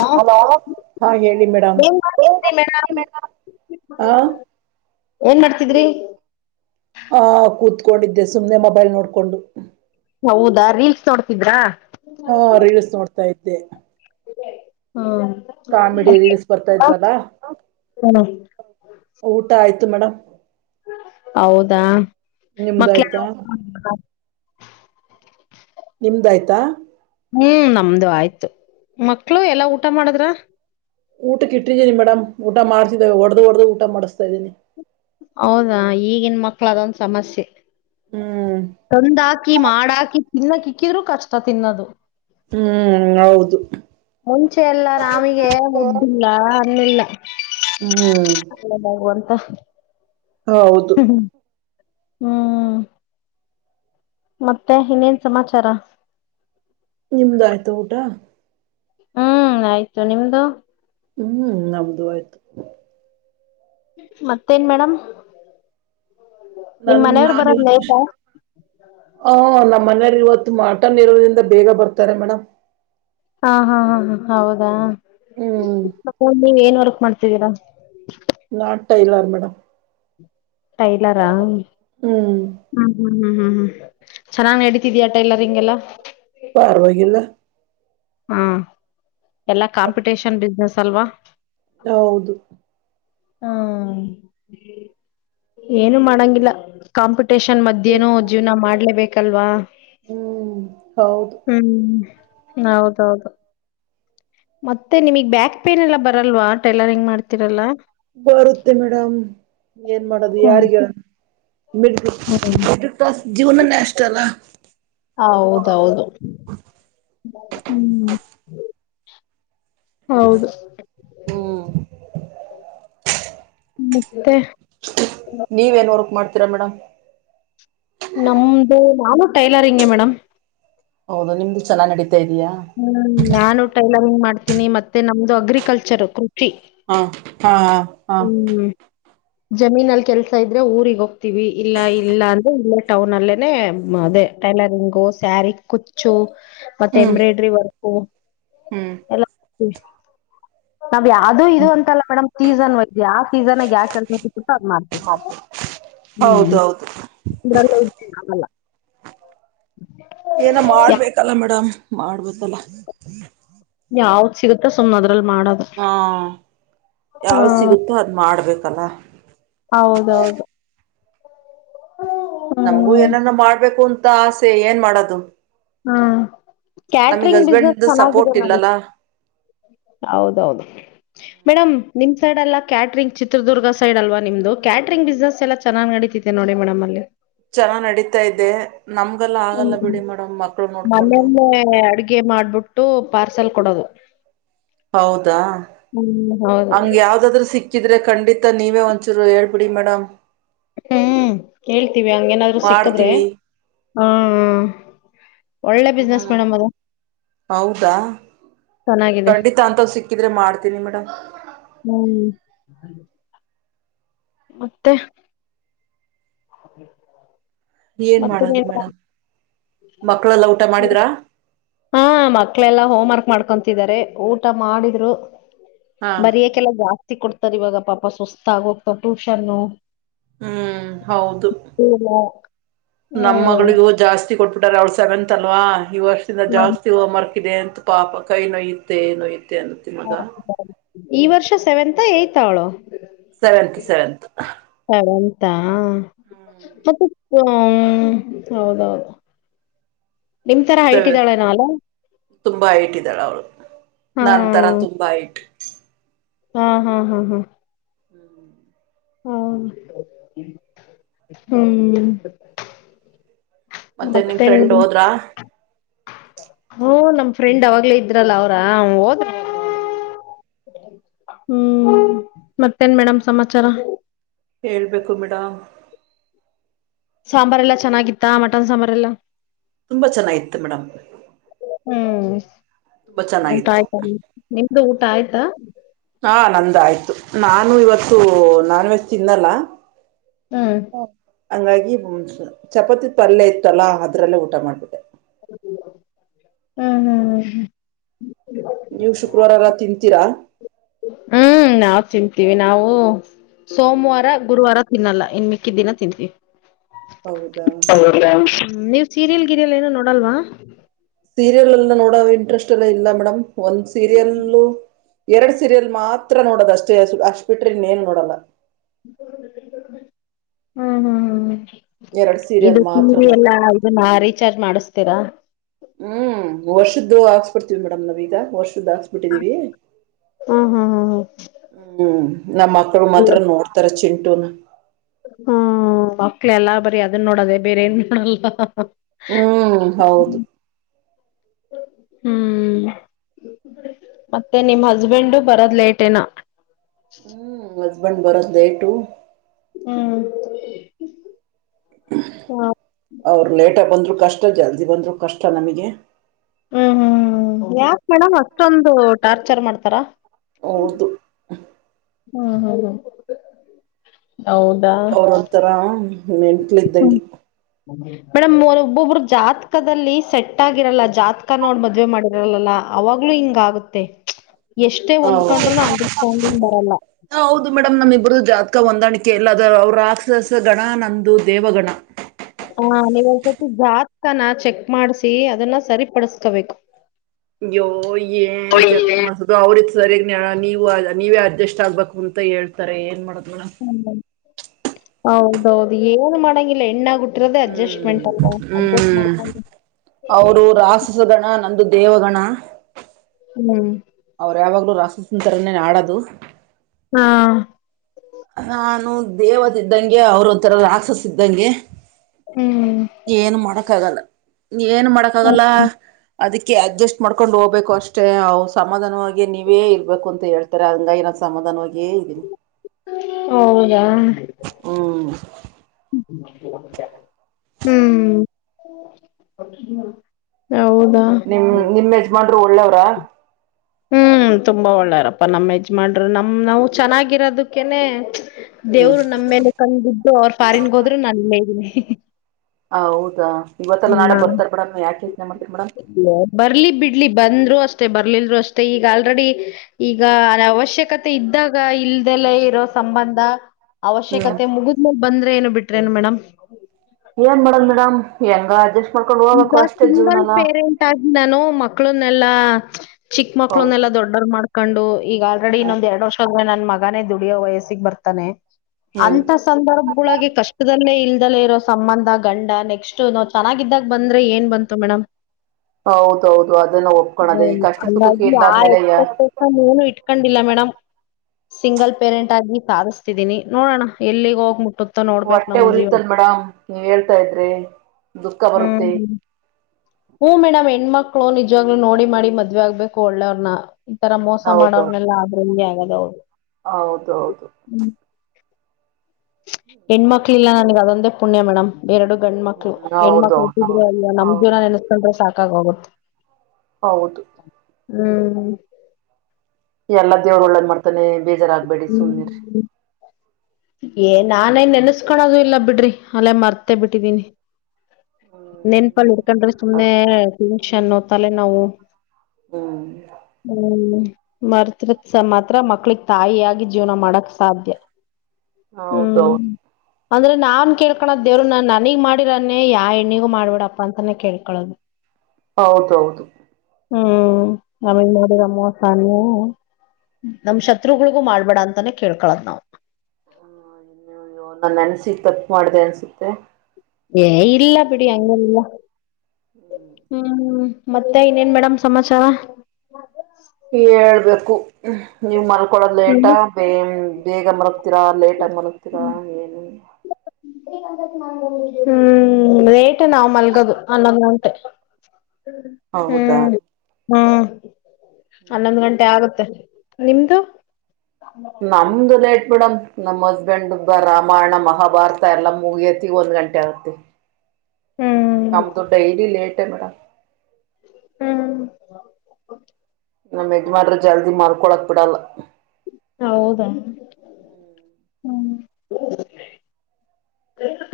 Hello ಹಾ ಹೇಳಿ madam ಏನ್ ಮಾಡ್ತೀರಿ ಮೇಡಂ ಆ ಏನ್ ಮಾಡ್ತಿದ್ರಿ ಆ ಕೂತ್ಕೊಂಡಿದ್ದೆ ಸುಮ್ನೆ ಮೊಬೈಲ್ ನೋಡ್ಕೊಂಡು ಹೌದಾ ರೀಲ್ಸ್ ನೋಡ್ತಿದ್ರಾ ಹಾ ರೀಲ್ಸ್ ನೋಡ್ತಾ ಇದ್ದೆ ಹ್ಮ ಕಾಮಿಡಿ ರೀಲ್ಸ್ ಬರ್ತಾ ಇದ್ವಲ್ಲಾ ಊಟ ಆಯ್ತು ಮೇಡಮ್ ಹೌದಾ ನಿಮ್ದ ಮಕ್ಳ ಆಯ್ತಾ ನಿಮ್ದಾಯ್ತಾ ಹ್ಮ್ ನಮ್ದು ಆಯ್ತು ಮಕ್ಳು ಎಲ್ಲಾ ಊಟ ಮಾಡಿದ್ರ ಊಟ ಇಟ್ಟಿದ್ದೀನಿ ಮೇಡಮ್ ಊಟ ಮಾಡ್ತಿದಾವೆ ಹೊಡೆದು ಹೊಡೆದು ಊಟ ಮಾಡಿಸ್ತಾ ಇದ್ದೀನಿ ಹೌದ ಈಗಿನ ಮಕ್ಳ ಅದೊಂದ ಸಮಸ್ಯೆ ಹ್ಮ್ ತಂದೂಹಕಿ ಮಾಡಾಕಿ ತಿನ್ನಕ್ ಇಕ್ಕಿದ್ರು ಕಷ್ಟ ತಿನ್ನದು ಹ್ಮ್ ಹೌದು ಮುಂಚೆ ಎಲ್ಲ ನಮಿಗೆ ಮುದಿಲ್ಲ ಅನ್ನಿಲ್ಲ ಹ್ಮ್ ಭಗವಂತ ಹ ಹೌದು ಹ್ಮ್ ಮತ್ತೆ ಇನ್ನೇನ್ ಸಮಾಚಾರ ನಿಮ್ದಾಯ್ತಾ ಊಟ ಹ್ಮ್ ಆಯ್ತು ನಿಮ್ದು ಹ್ಮ್ ನಮ್ದ ಆಯ್ತು ಮತ್ತೇನ್ ಮೇಡಂ ನನ್ ನಾನ್ ಇವತ್ತು ಹ ನಮ್ಮ ಮನೇಲಿ ಇವತ್ತು ಮಟನ್ ಇರೋದ್ರಿಂದ ಬೇಗ ಬರ್ತಾರೆ ಮೇಡಮ್ ಹಾ ಹಾ ಹಾ ಹ ಹೌದಾ ಹ್ಮ್ ಮ ನೀವ್ ಏನ್ ವರ್ಕ್ ಮಾಡ್ತಿದ್ದೀರ ನಾನ್ ಟೈಲರ್ ಮೇಡಮ್ ಟೈಲರ ಹ್ಮ್ ಹ್ಮ್ ಹ್ಮ್ ಹ್ಮ್ ಹ್ಮ್ ಹ್ಮ್ ಚೆನ್ನಾಗ್ ನಡೀತಿದೀ ಟೈಲರಿಗ್ ಎಲ್ಲಾ ಪಾರವಾಗಿಾಗಿಲ್ಲ ಹಾ ಎಲ್ಲಾ ಕಾಂಪಿಟೇಷನ್ ಬಿಸ್ನೆಸ್ ಅಲ್ವಾ ಹೌದು ಹು ಏನು ಮಾಡಂಗಿಲ್ಲ ಕಾಂಪಿಟೇಷನ್ ಮಧ್ಯನ ಜೀವ್ನ ಮಾಡ್ಲೇಬೇಕಲ್ವಾ ಹ್ಮ್ ಹೌದು ಹ್ಮ್ ಹೌದೌದು ಮತ್ತೆ ನಿಮಗ್ ಬ್ಯಾಕ್ ಪೇನ್ ಎಲ್ಲ ಬರಲ್ವಾ ಟೈಲರಿಂಗ್ ಮಾಡ್ತೀರಲ್ಲ ಬರುತ್ತೆ ಮೇಡಮ್ ಏನ್ ಮಾಡದು ಯಾರಿಗಾರ ಮೆಟ್ರಕ್ ಮೆಟ್ರಿಕ್ ಪಾಸ್ ಜವನ ನೆಷ್ಟಟಲ್ಲ ಹ ಹೌದೌದು ಹ್ಮ್ ಹೌದು ಹ್ಮ್ ಮತ್ತೆ ನೀವೇನ್ ವರ್ಕ್ ಮಾಡ್ತೀರಾ ಮೇಡಮ್ ನಮ್ದು ನಾನು ಟೈಲರಿಂಗೆ ಮೇಡಮ್ ಹೌದು ನಿಮ್ದು ಚೆನ್ನಗಿ ನಡೀತೆ ಹ್ಮ್ ನಾನು ಟೈಲರಿಂಗ್ ಮಾಡ್ತೀನಿ ಮತ್ತೆ ನಮ್ದು ಅಗ್ರಿಕಲ್ಚರ್ ಕೃಷಿ ಹಾ ಹಾ ಹಾ ಹ್ಮ್ ಜಮೀನಲ್ಲಿ ಕೆಲ್ಸ ಇದ್ರೆ ಊರಿಗೆ ಹೋಗ್ತೀವಿ ಇಲ್ಲ ಇಲ್ಲ ಅಂದ್ರೆ ಇಲ್ಲೇ ಟೌನ್ ಅಲ್ಲೇನೆ ಅದೇ ಟೈಲರಿಂಗು ಸ್ಯಾರಿ ಕುಚ್ಚು ಮತ್ತೆ ಹ್ಮ್ ಎಂಬ್ರಾಯ್ಡರಿ ವರ್ಕ್ ಓ ಹ್ಮ್ ಎಲ್ಲ ನಾವ್ ಯಾವ್ದೂ ಇದು ಅಂತಲ್ಲ ಮೇಡಮ್ ಸೀಸನ್ ವ ಆ ಸೀಸನ್ ಯಾಕ ಮಾಡ್ತೀ ಹ್ಮ್ ಹೌದೌದು ಅಲ್ಲ ಏನ ಮಾಡ್ಬೇಕಲ್ಲ ಮೇಡಮ್ ಮಾಡ್ಬತ್ತಲ್ಲ ಯಾವತ್ ಸಿಗುತ್ತಾ ಸುಮ್ನದ ಹಾ ಯಾವ ಹ್ಮ್ ಸಿಗುತ್ತೋ ಅದ್ ಮಾಡ್ಬೇಕಲ್ಲ ಹೌದೌದು ನಮ್ಗೂ ಹ್ಮ್ ಏನಾನ ಮಾಡ್ಬೇಕು ಅಂತ ಆಸೆ ಏನ್ ಮಾಡದು ಹಾ ಕ್ಯಾಟಂಗ್ ಬಿಸ್ನೆಸ್ ಹಸ್ಬೆಂಡ್ ಚನ್ನಾಗಿದೆ ಸಪೋರ್ಟ್ ನ ಇಲ್ಲಲ್ಲ ಹೌದೌದು ಮೇಡಮ್ ನಿಮ್ ಸೈಡ್ ಎಲ್ಲ ಕ್ಯಾಟ್ರಂಗ್ ಚಿತ್ರದುರ್ಗ ಸೈಡ್ ಅಲ್ವಾ ನಿಮ್ದು ಕ್ಯಾಟ್ರಂಗ್ಿಸ್ನೆಸ್ ಎಲ್ಲ ಚೆನ್ನ್ ನಡಿತತಿತೆ ನೋ ಡಿ ಮೇಡಮ್ ಅಲ್ಲಿ ಚನ್ನ ನಡೀತಾ ಇಡೀ ನಮ್ಗೆಲ್ಲ ಆಗಲ್ಲ ಹ್ಮ್ ಬಿಡಿ ಮೇಡಮ್ ಮಕ್ಳು ನೋಡ್ಕೊಂಡು ಪಾರ್ಸೆಲ್ ಕೊಡೋದು ಹೌದಾ ಹೌದು ಹಂಗ ಯಾವ್ದಾದ್ರು ಸಿಕ್ಕಿದ್ರೆ ಖಂಡಿತ ನೀವೇ ಒಂದ್ಸೂರು ಹೇಳ್ಬಿಡಿ ಮೇಡಮ್ ಹ್ಮ್ ಹೇಳ್ತೀವಿ ಹಂಗೇನಾದ್ರು ಸಿಕ್ಕದ್ರೆ ಮಾಡ್ತೀವಿ ಹ್ಮ ಹ್ಮ ಹ್ಮ ಹೌದಾ ಚೆನ್ನಾಗಿದೆ ಖಂಡಿತ ಅಂತ್ ಸಿಕ್ಕಿದ್ರೆ ಮಾಡ್ತೀನಿ ಮೇಡಮ್ ಹ್ಮ್ ಮತ್ತೆ [inaudible] ಏನ್ ಮತ್ತೆ ಮಾಡದು ನೀನು ಮೇಡಮ್ ಮಕ್ಳೆಲ್ಲ ಊಟ ಮಾಡಿದ್ರ ಹಾ ಮಕ್ಳೆಲ್ಲಾ ಹೋಮ್ ವರ್ಕ್ ಮಾಡ್ಕೊತಿದಿದ್ದಾರೆ ಊಟ ಮಾಡಿದ್ರು ಹಾ ಬರಿಯಕ್ಕೆೆಲ್ಲ ಜಾಸ್ತಿ ಕೊಡ್ತಾರ್ ಇವಾಗ ಪಾಪ ಸುಸ್ತಾಗೋಗ್ತಾವ ಟ್ಯೂಷನ್ನು ಹ್ಮ್ ಹೌದು ಹ್ಮ್ ನಮ್ಮ್ ಮಗಳಿಗೂ ಜಾಸ್ತಿ ಕೊಟ್ಬಿಟಾರ ಅವಳ ಸೆವೆನ್ ಅಂತಲ್ವಾ ಈ ವರ್ಷದಿಂದ ನಮ್ ಜಾಸ್ತಿ ಹೋಮರ್ಕ್ ಇದೆ ಅಂತ ಪಾಪ ಕೈ ನೋಯತ್ತೆ ನೋಯೆ ಟೆಂಟು ಮಗ ಈ ವರ್ಷ ಸೆವೆಂತ್ ಯತ್ ಅವಳು ಸೆವೆಂತ್ ಸೆವೆಂತ್ ಮತ್ತಾ ಮತ್ತೆ ಹ ಹೌದೌದು ನಿಮ್ ತರ ಹೈಟ್ ಸವೆನ್ ಇದ್ದಾಳೆನೋ ಅಲ್ಲ ತುಂಬಾ ಹೈಟ್ ಇದಾಳ್ ಅವ್ಳು. ಹಾ ನಂತರ ತುಂಬಾ ಹೈಟ್. ಹ್ಮ ಹಾ ಹಾ ಹಾ ಹ್ಮ್ ಹಾ ಹ್ಮ್ ಮತ್ತೆ ನಿಮ್ ಫ್ರೆಂಡ್ ಹೋದ್ರಾ? ಹೂಂ ನಮ್ ಫ್ರೆಂಡ್ ಆವಾಗ್ಲೇ ಇದ್ರಲ್ಲ ಅವ್ರ ಹ್ಮ್ ಹ್ಮ್ ಮತ್ತೇನ್ ಮೇಡಮ್ ಸಮಾಚಾರ. ಹೇಳ್ಬೇಕು ಮೇಡಮ್ ಸಾಂಬಾರೆ ಎಲ್ಲಾ ಚೆನ್ನಾಗಿತ್ತ ಮಟನ್ ಸಾಂಬಾರ್ಲ್ಲಾ ತುಂಬಾ ಚೆನ್ನಾಗಿತ್ತು ಮೇಡಮ್. ಹ್ಮ್ ತುಂಬಾ ಊಟ ಚೆನ್ನಾಗಿತ್ತು ಆಯ್ತಾ ನಿಮ್ದು ಊಟ ಆಯ್ತಾ. ಹಾ ನಂದ ಆಯ್ತು ನಾನು ಇವತ್ತು ನಾನ್ ವೆಜ್ ತಿನ್ನಲ್ಲ. ಹ್ಮ್ ಹಂಗಾಗಿ ಚಪಾತಿ ಪಲ್ಯ ಇತ್ತಲ್ಲಾ ಅದ್ರಲ್ಲೇ ಊಟ ಮಾಡ್ಬಿಟ್ಟೆ. ಹ್ಮ ಹ್ಮ ಹ್ಮ್ ಹ್ಮ ನೀವ ಶುಕ್ರವಾ ಎಲ್ಲ ತಿಂತೀರಾ. ಹ್ಮ್ ನಾವ್ ತಿನ್ಂತೀವಿ ನಾವು ಸೋಮವಾರ ಗುರುವಾರ ತಿನ್ನಲ್ಲ. ಇನ್ ಮಿಕ್ಕಿ ದಿನ ತಿಂತಿವಿ. ಹೌದಾ ಸೀರಿಯಲ್ ಗಿರಿಯಲ್ ಏನು ನೋಡಲ್ವಾ? ಸೀರಿಯಲ್ ಎಲ್ಲ ನೋಡವ ಇಂಟ್ರೆಸ್ಟ್ ಇಲ್ಲ ಮೇಡಮ್. ಒಂದು ಸೀರಿಯಲ್ಲ ಎರಡು ಸೀರಿಯಲ್ ಮಾತ್ ತ್ರ ನೋಡೋದ ಅಷ್ಟೇ ಅಷ್ಟಬಿಟ್ಟರೆ ಇನ್ನೇನ್ ನೋಡಲ್ಲ. ಹ್ಮ್ ಹ್ಮ್ ಹ್ಮ್ ಎರಡ್ ಸೀರಿಯಲ್ ಇದು ಮಾತ್ರ ಟಿವಿ ನೋಡ್ ಎಲ್ಲಾ ಇದನ್ನ ರೀಚಾರ್ಜ್ ಮಾಡಿಸ್ತೀರಾ? ಹ್ಮ್ ವರ್ಷದ್ದು ಹಾಕ್ಸ್ ಬಿಡ್ತಿವಿ ಮೇಡಮ್ ನಾವೀಗ ವರ್ಷ ದಾಕ್ಸ್ಬಿಟ್ಟಿದ್ದೀವಿ. ಹ್ಮ್ ಹ್ಮ್ ಹ್ಮ್ ನಮ್ಮ ಮಕ್ಳು ಹ್ಮ್ ಮಾತ್ರ ನೋಡ್ತಾರೆ ಚಿಂಟುನ. ಹ್ಮ್ ಮಕ್ಳ ಎಲ್ಲ ಬರಿ ಅದನ್ ನೋಡದೆ ಬೇರೆ ಏನ್ ನೋಡಲ್ಲ. ಹ್ಮ್ ಹೌದು. ಹ್ಮ್ ಮತ್ತೆ ನಿಮ್ ಹಸ್ಬೆಂಡು ಬರದ್ ಲೇಟ ಏನೋ. ಹ್ಮ್ ಹಸ್ಬೆಂಡ್ ಬರದ ಲೇಟು. ಹ್ಮ್ ಹ್ಮ್ ಅವರು ಲೇಟಾಗಿ ಬಂದ್ರು ಕಷ್ಟ ಜಲ್ದಿ ಬಂದ್ರು ಕಷ್ಟ ನಮಗೆ. ಹ್ಮ್ ಯಾಕ ಮೇಡಮ್ ಅಷ್ಟೊಂದು ಟಾರ್ಚರ್ ಮಾಡ್ತಾರ. ಹೌದು ಹಂ ಹಂ ಹಂ ಅವರ ಒಂತರ ಮೆಂಟ್ಲ ಹ್ಮ್ ಇದ್ದಂಗೆ. ಮೇಡಮ್ ಒಬ್ಬೊಬ್ರು ಜಾತಕದಲ್ಲಿ ಸೆಟ್ ಆಗಿರಲ್ಲ ಜಾತಕ ನೋಡ್ ಮದ್ವೆ ಮಾಡಿರಲ್ಲ ಅವಾಗೂ ಹಿಂಗ ಆಗುತ್ತೆ. ಎಷ್ಟೇ ಹ ಹೊಂದ್ಕೊಂಡ್ರುನು ಅಂಡರ್ಸ್ಟ್ಯಾಂಡಿಂಗ್ ಬರಲ್ಲ ಹೌದು ಮೇಡಮ್ ನಮ ಇಬ್ಬುರ್ದು ಜಾತ್ ಕ್ಕ ಹೊಂದಾಣಿಕೆ ಇಲ್ಲ ಅದ್ರ ಅವ್ರ ರಾಕ್ಷಸ ಗಣ ನಂದು ದೇವಗಣ. ಹ ನೀವು ಒಂದ್ಸತಿ ಜಾತ್ಕನಾ ಚೆಕ್ ಮಾಡ್ಸಿ ಅದನ್ನ ಸರಿಪಡಸ್ಕೋಬೇಕು. ಯೋ ಏನ್ ಚೆಕ್ ಮಾಡ್ಸೋದೋ ಅವರಿಗ ಸರಿಯಾಗಿ ನೀವ್ ನೀವೇ ಅಡ್ಜಸ್ಟ್ ಆಗ್ಬೇಕು ಅಂತ ಹೇಳ್ತಾರೆ ಏನ್ ಮಾಡ ಹ ಹೌದೌದು ಏನು ಮಾಡಂಗಿಲ್ಲ ಎಣ್ಣಾಗ ಹುಟ್ಟ ನಿಂತಿರೋದೆ ಹ್ಮ್ ಅಡ್ಜಸ್ಟ್ಮೆಂಟ್ ಅಲ್ವಾ ಅಡ್ಜಸ್ಟ್ ಹ್ಮ್ ಮಾಡ್ ಅವರು ರಾಕ್ಷಸ ಗಣ ನಂದು ದೇವಗಣ ಹ್ಮ್ ಅವ್ರ ಯಾವಾಗ್ಲೂ ರಾಷ್ಟತತ್ರರನ್ನೇ ಆಡೋದು ಹಾ ನಾನು ದೇವತೆ ಇದ್ದಂಗೆ ಅವ್ರ ಒಥರ ರಾಕ್ಷಸ ಇದ್ದಂಗೆ ಹ್ಮ್ ಏನು ಮಾಡಕ್ಕ ಆಗಲ್ಲ ಏನ್ ಮಾಡಕ ಆಗಲ್ಲ ಅದಕ್ಕೆ ಅಡ್ಜಸ್ಟ್ ಮಾಡ್ಕೊಂಡ್ ಹೋಗ್ಬೇಕ ಅಷ್ಟೇ ಅವವು ಸಮಾಧಾನವಾಗಿ ನೀವೇ ಇರ್ಬೇಕು ಅಂತ ಹೇಳ್ತಾರೆ ಹಂಗನ ಸಮಧಾನವಾಗಿಯೇ ಇದ್ದೀನಿ ಹೌದ ಹ್ಮ್ ಹ್ಮ್ ಹೌದಾ ನಿಮ್ ನಿಮ್ಮ್ ಯಜಮಾನ್ರು ಒಳ್ಳೆವ್ರ? ಹ್ಮ್ ತುಂಬಾ ಒಳ್ಳೆರಪ್ಪಾ ನಮ್ಮ್ ಯಜಮಾನ್ರೂ ನಮ್ಮ ನಾವು ಚೆನ್ನಾಗಿರೋದಕ್ಕೇನೆ ಹ್ಮ್ ದೇವ್ರು ನಮ್ಮ ಮೇಲೆ ಕಣ್ಣ ಬಿದ್ದು ಅವರು ಫಾರನ್ಗೆ ಹೋದ್ರು ನಾನೀಲ್ಲೇ ಇದೀನಿ. ಹ ಹೌದಾ ಇವತ್ತಲ್ಲಾ ನಾಳೆ ಬರ್ತಾರೆ ಮೇಡಮ್ ಯಾಕೆ ಯೋಚನೆ ಮಾಡ್ತೀರಿ ಮೇಡಮ್ ಬರ್ಲಿ ಬಿಡ್ಲಿ ಬಂದ್ರು ಅಷ್ಟೇ ಬರ್ಲಿಲ್ ಆಂಡ್ರುವೆ ಅಷ್ಟೇ ಮತ್ತೆ ಈಗ ಆಲ್ರೆಡಿ ಈಗ ಅವಶ್ಯಕತೆ ಇದ್ದಾಗ ಇಲ್ದೆಲ್ಲ ಇರೋ ಸಂಬಂಧ ಹ್ಮ್ ಅವಶ್ಯಕತೆ ಮುಗಿದಮೇಲೆ ಬಂದ್ರೆ ಏನು ಬಿಟ್ರೇನು ಮೇಡಮ್ ಏನ್ ಮಾಡಡಮ್ ಮೇಡಮ್ ಹೆಂಗ ಅ ಜಸ್ ಈಗ ಸಿಂಗಲ್ ಪೇರೆಂಟ್ ಆಗ ನಾನು ಮಕ್ಳನ್ನೆಲ್ಲಾ ಚಿಕ್ಕ ಮಕ್ಳುನ್ನೆಲ್ಲ ಹೌದು ದೊಡ್ಡವ್ ಮಾಡಕು ಈಗ ಆಲ್ರೆಡಿ ಹ್ಮ್ ಇನ್ನೊಂದ ಎರಡು ವರ್ಷದ ಮಗನೇ ದುಡಿಯೋ ವಯಸ್ಸಿಗೆ ಬರ್ತಾನೆ ಹ್ಮ್ ಅಂತ ಸಂದರ್ಭಗಳ ಕಷ್ಟದಲ್ಲೇ ಇಲ್ದಲ್ಲೇ ಇರೋ ಸಂಬಂಧ ಗಂಡ ನೆಕ್ಸ್ಟ್ ನಾವ್ ಚೆನ್ನಾಗಿದ್ದಾಗ ಬಂದ್ರೆ ಏನ್ ಬಂತು ಮೇಡಮ್ ಹೌದೌದು ಅದನ್ನ ಹ್ಮ ಒಪ್ಕೊಳದೆ ಈ ಕಷ್ಟ ಸುಖಕ್ಕೆ ಹಾಗಾಗಿ ಇಲ್ಲ ಆ ಅಂದ್ಮೇಲೆ ಯಾ ಎಕ್ಸ್ಪೆಕ್ಟನ್ ಏನು ಇಟ್ಕೊಂಡ ಇಲ್ಲ ಮೇಡಮ್ ಸಿಂಗಲ್ ಪೇರೆಂಟ್ ಆಗಿ ಸಾಧ್ತಿದ್ದೀನಿ ನೋಡೋಣ ಎಲ್ಲಿಗೆ ಹೋಗ್ ಮುಟ್ಟು ಹೊಟ್ಟೆ ಉರಿತನ್ ಮೇಡಮ್ ನೀವ್ ಹೇಳ್ತಾ ಇದ್ರಿ ದುಃಖ ಹ್ಮ್ ಬರುತ್ತೆ ಹ್ಮ ಹ್ಮ ಮೇಡಮ್ ಹೆಣ್ಮಕ್ ಮಕ್ಕಳು ನಿಜವಾಗ್ಲೂ ನೋಡಿ ಮಾಡಿ ಮದ್ವೆ ಆಗ್ಬೇಕು ಒಳ್ಳೆವನ ಈ ತರ ಮೋಸ ಮಾಡೋವರ್ನೆೆಲ್ಲ ಆದ್ರ ಇಲ್ಲಿ ಆಗ ಹೌದ ಹೌದು ಹೆಣ್ಮಕ್ಳ ಇಲ್ಲ ನನಗೆ ಅದೊಂದೇ ಪುಣ್ಯ ಮೇಡಮ್ ಬೇರೆರಡು ಗಂಡ ಮಕ್ಳು ಹ್ಮ್ ಹೆಣ್ಮ ಮಕ್ಳುಟ್ಟಿದ್ರೆ ಹೌದೌದೌದು ಅಲ್ಲ ನಮಮ್ಮ ಹೌದು ಜವನ ನೆನೆಸ್ಕೊಂಡ್ರೆ ಸಾಕಾಗೋಗುತ್ತೆ ಹೌದು ಹ್ಮ್ ಎಲ್ಲಾ ದೇವ್ರ ಒಳ್ಳ್ ಮಾಡ್ತಾನೆ ಬೇಜಾರಾಗಬೇಡಿ ಸುೀರ್ ಹ್ಮ್ ಏ ನಾನೇ ನೆನ್ಸ್ಕೊಳೋದು ಇಲ್ಲ ಬಿಡ್ರಿ ಅಲ್ಲೇ ಮರ್ತೆೇ ಬಿಟ್ಟಿದೀನಿ ನೆನ್ಪಲ್ ಹಿಡ್ಕೊಂಡ್ರಿ ಹ್ಮ್ ಸುಮ್ನೆ ಟೆನ್ಷನ್ ತಲೆೆ ನಾವು ಹ್ಮ್ ಹ್ಮ್ ಮರ್ತ್ರತ್ಸ ಮಾತ್ರ ಮಕ್ಳಗ್ ತಾಯಿಯಾಗಿ ಜೀವನ ಮಾಡಕ್ ಸಾಧ್ಯ ಹೌದ ಹ್ಮ್ ಅಂದ್ರೆ ನಾನ್ ಕೇಳ್ಕಳದ್ ದೇವ್ರು ನಾನ್ ನನಗ್ ಮಾಡಿರನ್ನೇ ಯಾ ಹೆಣ್ಣಿಗೂ ಮಾಡ್ಬಿಡಪ್ಪಾ ಅಂತಾನೇ ಕೇಳ್ಕೊಳೋದು ಹೌದು ಹೌದು ಹ್ಮ್ ನಮ ಮಾಡ್ರದ ಮೋಸಾನ ನಮ್ ಶತ್ರುಗಳಿಗೂ ಮಾಡ್ಬೇಡ ಅಂತಾನೇ ಕೇಳ್ಕಳದ್ ನಾವ್ ಹ್ಮ ಇನ್ನು್ಯೋ ನನ್ನ ಅನ್ಸಿ ತಪ್ಪು ಮಾಡಿದೆ ಅನ್ಸುತ್ತೆ ಏ ಇಲ್ಲ ಬಿಡಿ ಹಂಗಲ್ಲ ಹ್ಮ ಹ್ಮ ಮತ್ತೆ ಇನ್ನೇನ್ ಮೇಡಮ್ ಸಮಾಚಾರ ಹೇಳ್ಬೇಕು ನೀವ್ ಮಲ್ಕೊಡದ್ ಲೇಟ ಹ್ಮ ಬೇ ಬೇಗ ಮಲಗ್ತೀರಾ ಲೇಟಾಗಿ ಮಲಗ್ತೀರಾ ಏನು ಹ್ಮ್ ರೇಟ್ ನಾವ್ ಮಲ್ಗೋದು ಅನ್ನೋದ ಉಟೆ ಹ್ಮ್ ಹೌದಾ ಹ್ಮ್ ಹನ್ನೊಂದು ಗಂಟೆ ಆಗುತ್ತೆ ನಿಮ್ದು ನಮ್ದುಲ್ಲೇಟ್ಪಿಡಮ ನಮ್ಮ್ ಹಸ್ಬೆಂಡ್ಬ್ಬ ರಾಮಾಯಣ ಮಹಾಭಾರತ ಎಲ್ಲ ಮುಗಿಯತಿ ಒಂದ್ ಗಂಟೆ ಆಗತ್ತತಿ ಹ್ಮ್ ನಮ್ದು ಡೈಲಿ ಲೇಟ್ ಹೆ ಮೇಡಮ್. ಹ್ಮ್ ನಮ್ ಯಜಮಾನರು ಜಲ್ದಿ ಮಲ್ಕೊಳಕ್ ಬಿಡಲ್ಲ ಹ ಹೌದಾ ಹ್ಮ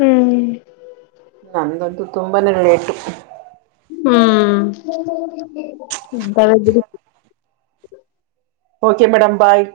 ಹ್ಮ್ ನಂದ್ದು ತುಂಬಾನೇ ರೇಟು ಹಾ [unintelligible] ಓಕೆ ಮೇಡಮ್ ಬಾಯ್